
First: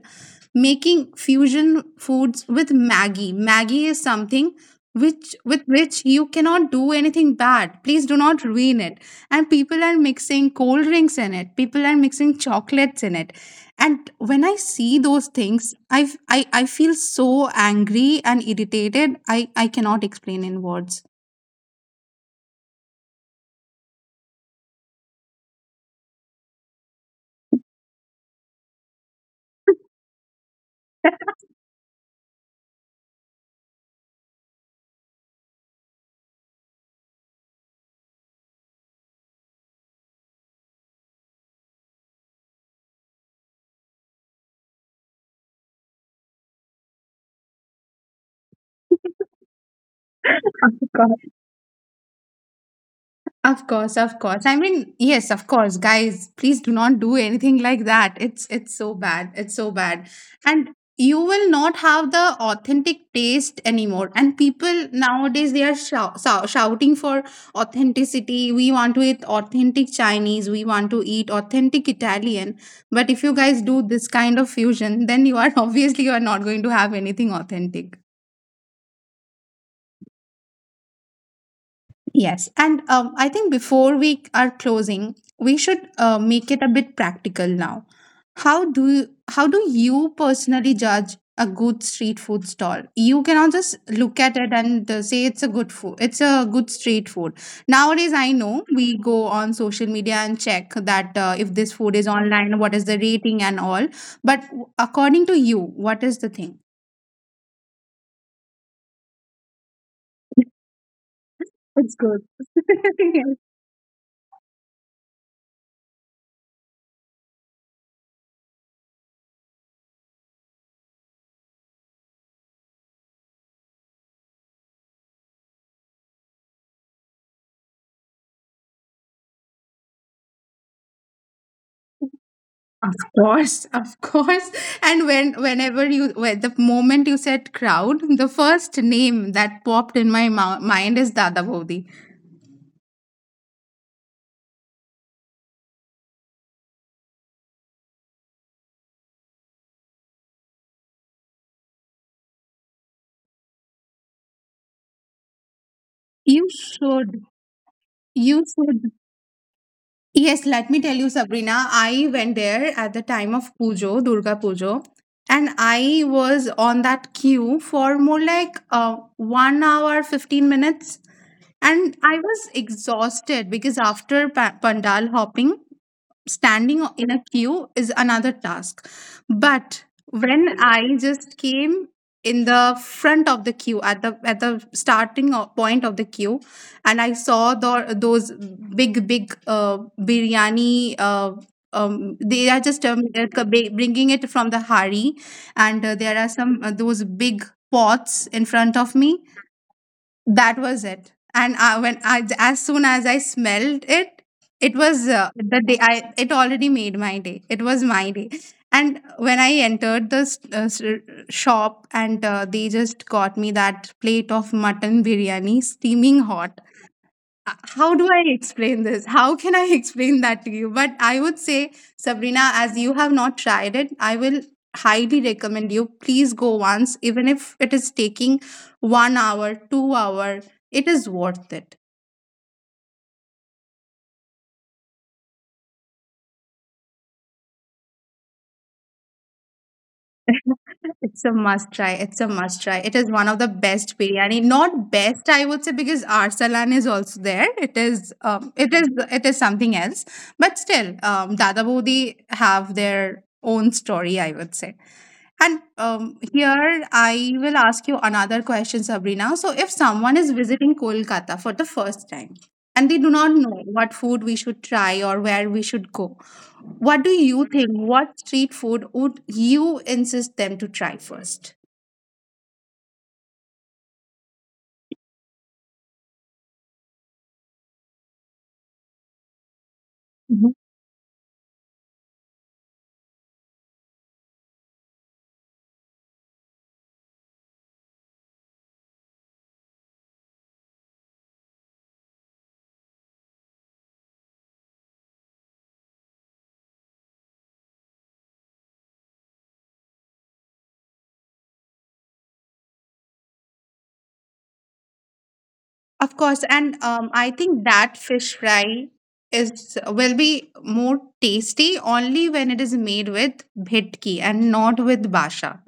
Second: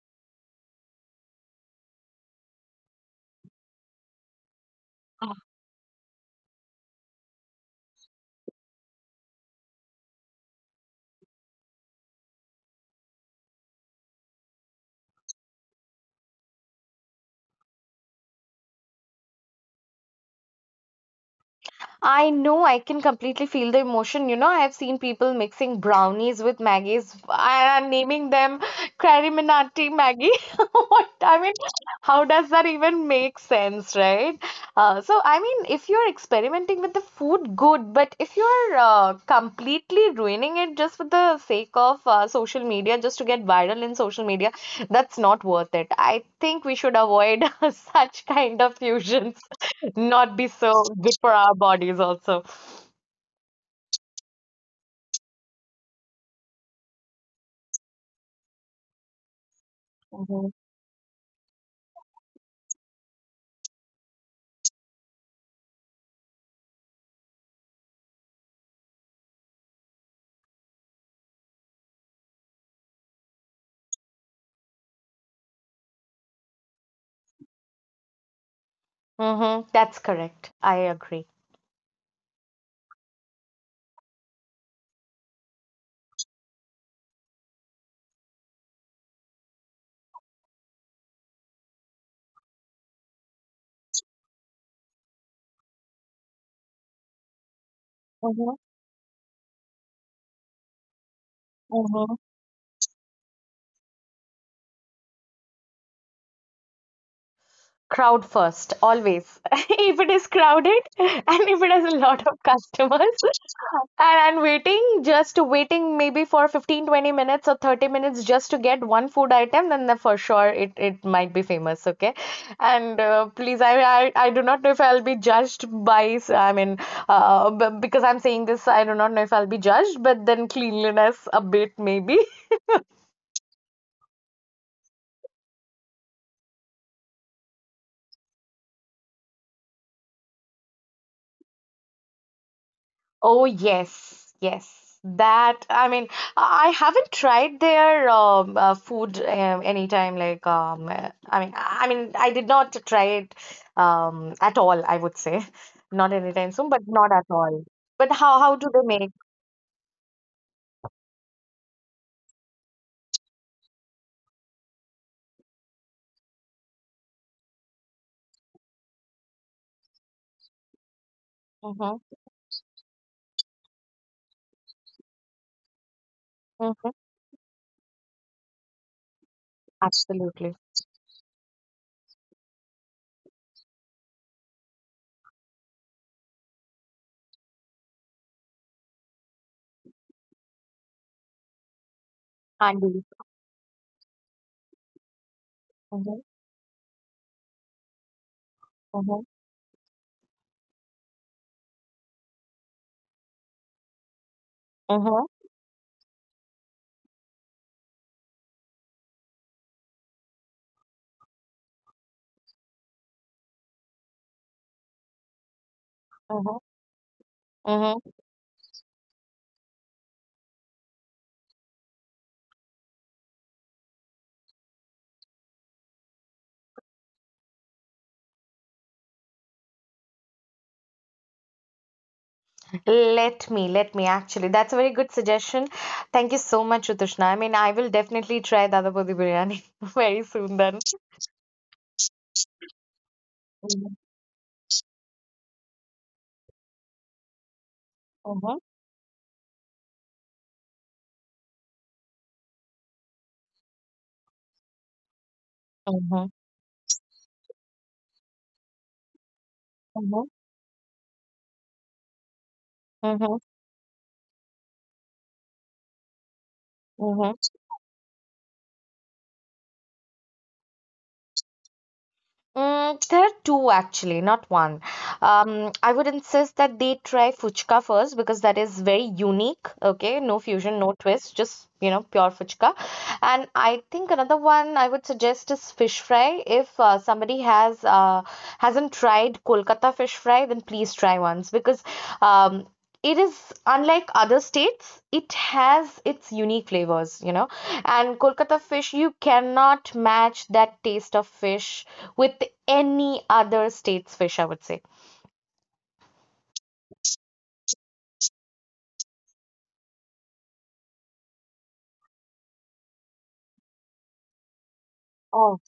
Speaker 1: making fusion foods with Maggie. Maggie is something which, with which, you cannot do anything bad. Please do not ruin it. And people are mixing cold drinks in it, people are mixing chocolates in it, and when I see those things, I feel so angry and irritated. I cannot explain in words.
Speaker 2: I know I can completely feel the emotion. You know, I have seen people mixing brownies with Maggie's and naming them Crariminati Maggie. What I mean, how does that even make sense, right? So, I mean, if you're experimenting with the food, good, but if you're completely ruining it just for the sake of social media, just to get viral in social media, that's not worth it. I think we should avoid such kind of fusions, not be so good for our bodies also.
Speaker 1: Of course, of course. I mean, yes, of course, guys, please do not do anything like that. It's so bad. It's so bad.
Speaker 2: Hmm.
Speaker 1: And you will not have the authentic taste anymore. And people nowadays they are shouting for authenticity. We want to eat authentic Chinese, we want to eat authentic Italian. But if you guys do this kind of fusion, then you are obviously you are not going to have anything authentic.
Speaker 2: Hmm. That's correct. I agree.
Speaker 1: Yes. And I think before we are closing, we should make it a bit practical now. How do you personally judge a good street food stall? You cannot just look at it and say it's a good food. It's a good street food. Nowadays, I
Speaker 2: Hmm.
Speaker 1: know we go on social media and check that if this food is
Speaker 2: Hmm.
Speaker 1: online, what is the rating and all. But according to you, what is the thing?
Speaker 2: Crowd first, always. If it is crowded and if it has
Speaker 1: It's
Speaker 2: a
Speaker 1: good.
Speaker 2: lot of customers, and I'm waiting, just waiting maybe for 15, 20 minutes or 30 minutes just to get one food item, then the, for sure it, it might be famous, okay? And please, I do not know if I'll be judged by, I mean, because I'm saying this, I do not know if I'll be judged, but then cleanliness a bit maybe.
Speaker 1: Of course, of course. And when whenever you when the moment you said crowd, the first name that popped in my mind is Dada Bodhi.
Speaker 2: Oh, yes, yes. That, I mean, I haven't tried their food anytime. Like, I mean, I did not try it at all, I would say. Not anytime
Speaker 1: You
Speaker 2: soon, but not at
Speaker 1: should.
Speaker 2: all. But
Speaker 1: You
Speaker 2: how do they
Speaker 1: should.
Speaker 2: make?
Speaker 1: Yes, let me tell you, Sabrina. I went there at the time of Pujo, Durga Pujo, and I was on that queue for more like 1 hour, 15 minutes. And
Speaker 2: Mm-hmm,
Speaker 1: I was exhausted because after pandal hopping, standing
Speaker 2: mm-hmm.
Speaker 1: in a queue is another task. But
Speaker 2: Absolutely.
Speaker 1: when I just came in the front of the queue at the starting point of the queue, and I saw the, those big biryani, they are just
Speaker 2: Handi.
Speaker 1: c- ba- bringing it from the hari, and there
Speaker 2: Mm-hmm,
Speaker 1: are some those big pots in front of me,
Speaker 2: mm-hmm,
Speaker 1: that was it. And I, when I, as soon as I smelled it, it was,
Speaker 2: mm-hmm,
Speaker 1: the day I. It already made my day. It was my day. And when I entered the shop, and they just got me that plate of mutton biryani, steaming
Speaker 2: mm-hmm.
Speaker 1: hot, how
Speaker 2: Mm-hmm.
Speaker 1: do I explain this? How can I explain that to you? But I would say, Sabrina, as you have not tried it, I will highly recommend you. Please go once, even if it is taking 1 hour, 2 hour, it is worth it.
Speaker 2: Let me actually. That's a very good suggestion. Thank you so much, Utushna. I mean, I will definitely try Dadapodi biryani very soon then.
Speaker 1: It's a must try. It's a must try. It is one of the
Speaker 2: Uh-huh.
Speaker 1: best biryani. Not best, I would say, because Arsalan is also there. It is,
Speaker 2: Uh-huh.
Speaker 1: it is, it is something else. But still, Dada Bodhi have their own story, I would say. And
Speaker 2: Uh-huh.
Speaker 1: here I will ask you another question, Sabrina. So, if someone is visiting Kolkata for the first time and they do not
Speaker 2: Uh-huh.
Speaker 1: know what food we should try or where we should go, what do
Speaker 2: Uh-huh.
Speaker 1: you think? What street food would you insist them to try first?
Speaker 2: Mm, there are two actually, not one. I would insist that they try fuchka first because that is very unique. Okay, no
Speaker 1: Mhm.
Speaker 2: fusion, no twist, just you know pure fuchka. And I think another one I would suggest is fish fry. If somebody has hasn't tried Kolkata fish fry, then please try once because um, it is unlike other states. It has its unique flavors, you know. And Kolkata fish, you cannot match that taste of fish with any other state's fish, I would say.
Speaker 1: Of course, and I think that fish fry is will be more tasty only when it is made with bhetki and not with
Speaker 2: Oh,
Speaker 1: basha.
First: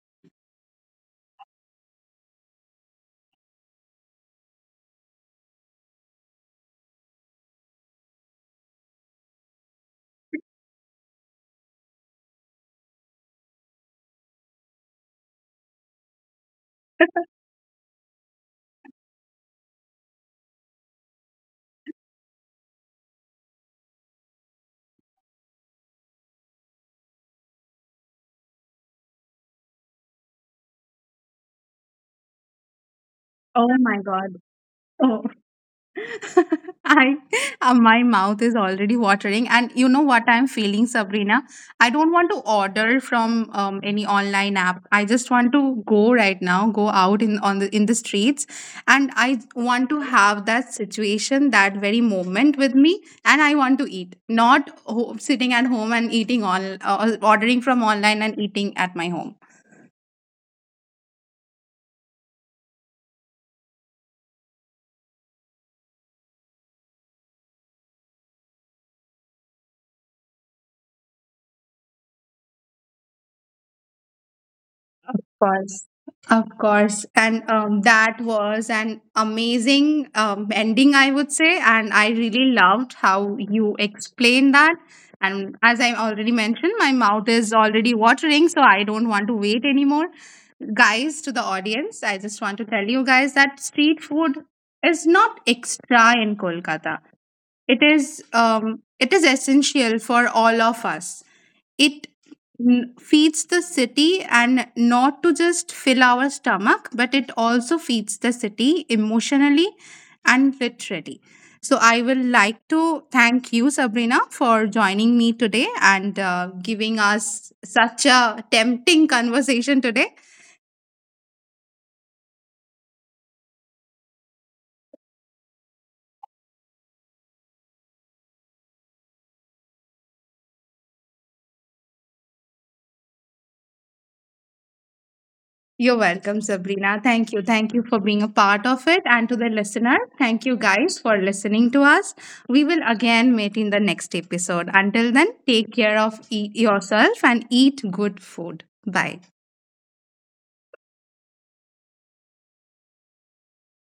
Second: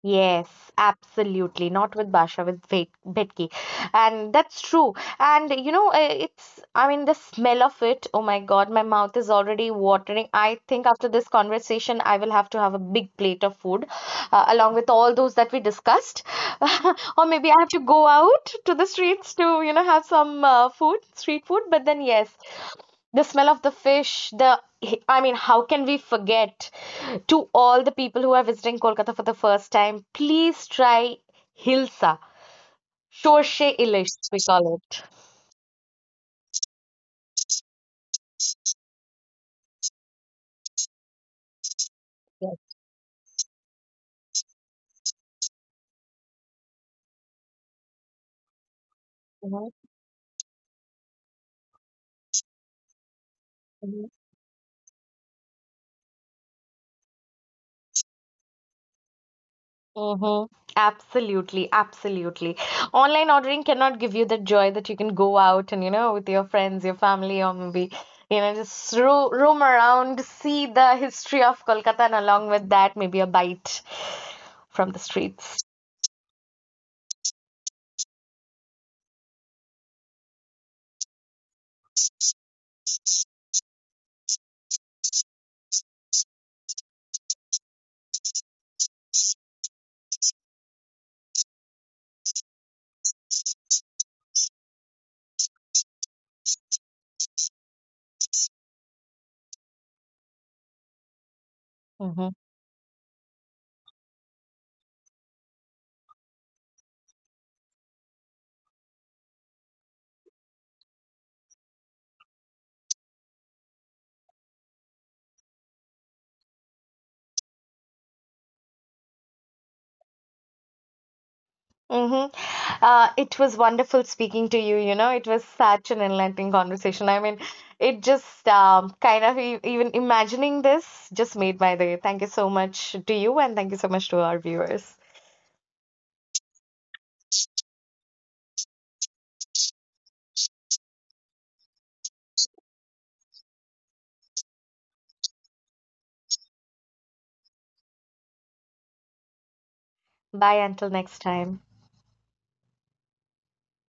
Speaker 2: yes, absolutely. Not with Basha, with Vetki. And that's true. And you know, it's, I mean, the smell of it, oh my God, my mouth is already watering. I think after this conversation, I will have to have a big plate of food along with all those that we discussed. Or maybe I have to go out to the streets to, you know, have some street food. But then, yes, the smell of the fish, the, I mean, how can we forget? To all the people who are visiting Kolkata for the first time, please try hilsa, shorshe
Speaker 1: Oh my
Speaker 2: ilish
Speaker 1: God.
Speaker 2: we call it.
Speaker 1: Oh, I, my mouth is already watering, and you know what I'm feeling, Sabrina? I don't want to
Speaker 2: Yes.
Speaker 1: order from any online app. I just want to go right now, go out in on the in the streets, and I
Speaker 2: Hmm.
Speaker 1: want to have that situation, that very moment with me, and I want to
Speaker 2: Hmm.
Speaker 1: eat, not sitting at home and eating on, ordering from online and eating at my home.
Speaker 2: Absolutely, absolutely. Online ordering cannot give you that joy that you can go out and, you know, with your friends, your family, or maybe, you know, just ro roam around, see the history of Kolkata, and along with that, maybe a bite from the streets.
Speaker 1: Course. Of course. And that was an amazing ending, I would say. And I really loved how you explained that. And as I already mentioned, my mouth is already watering, so I don't want to wait anymore. Guys, to the audience, I just want to tell you guys that street food is not extra in Kolkata, it is, it is essential for all of us. It feeds the city, and not to just fill our stomach, but it also feeds the city emotionally and literally. So I will like to thank you Sabrina for joining me today and giving us such a tempting conversation today.
Speaker 2: Mm-hmm. It was wonderful speaking to you. You know, it was such an enlightening conversation. I mean, it just kind of e even imagining this just made my day. Thank you so much to you, and thank you so much to our viewers.
Speaker 1: You're welcome, Sabrina. Thank you. Thank you for being a part of it. And to the listener, thank you guys for listening to us. We will again meet in the next episode. Until then, take care of yourself and eat good food. Bye.
Speaker 2: Bye until next time.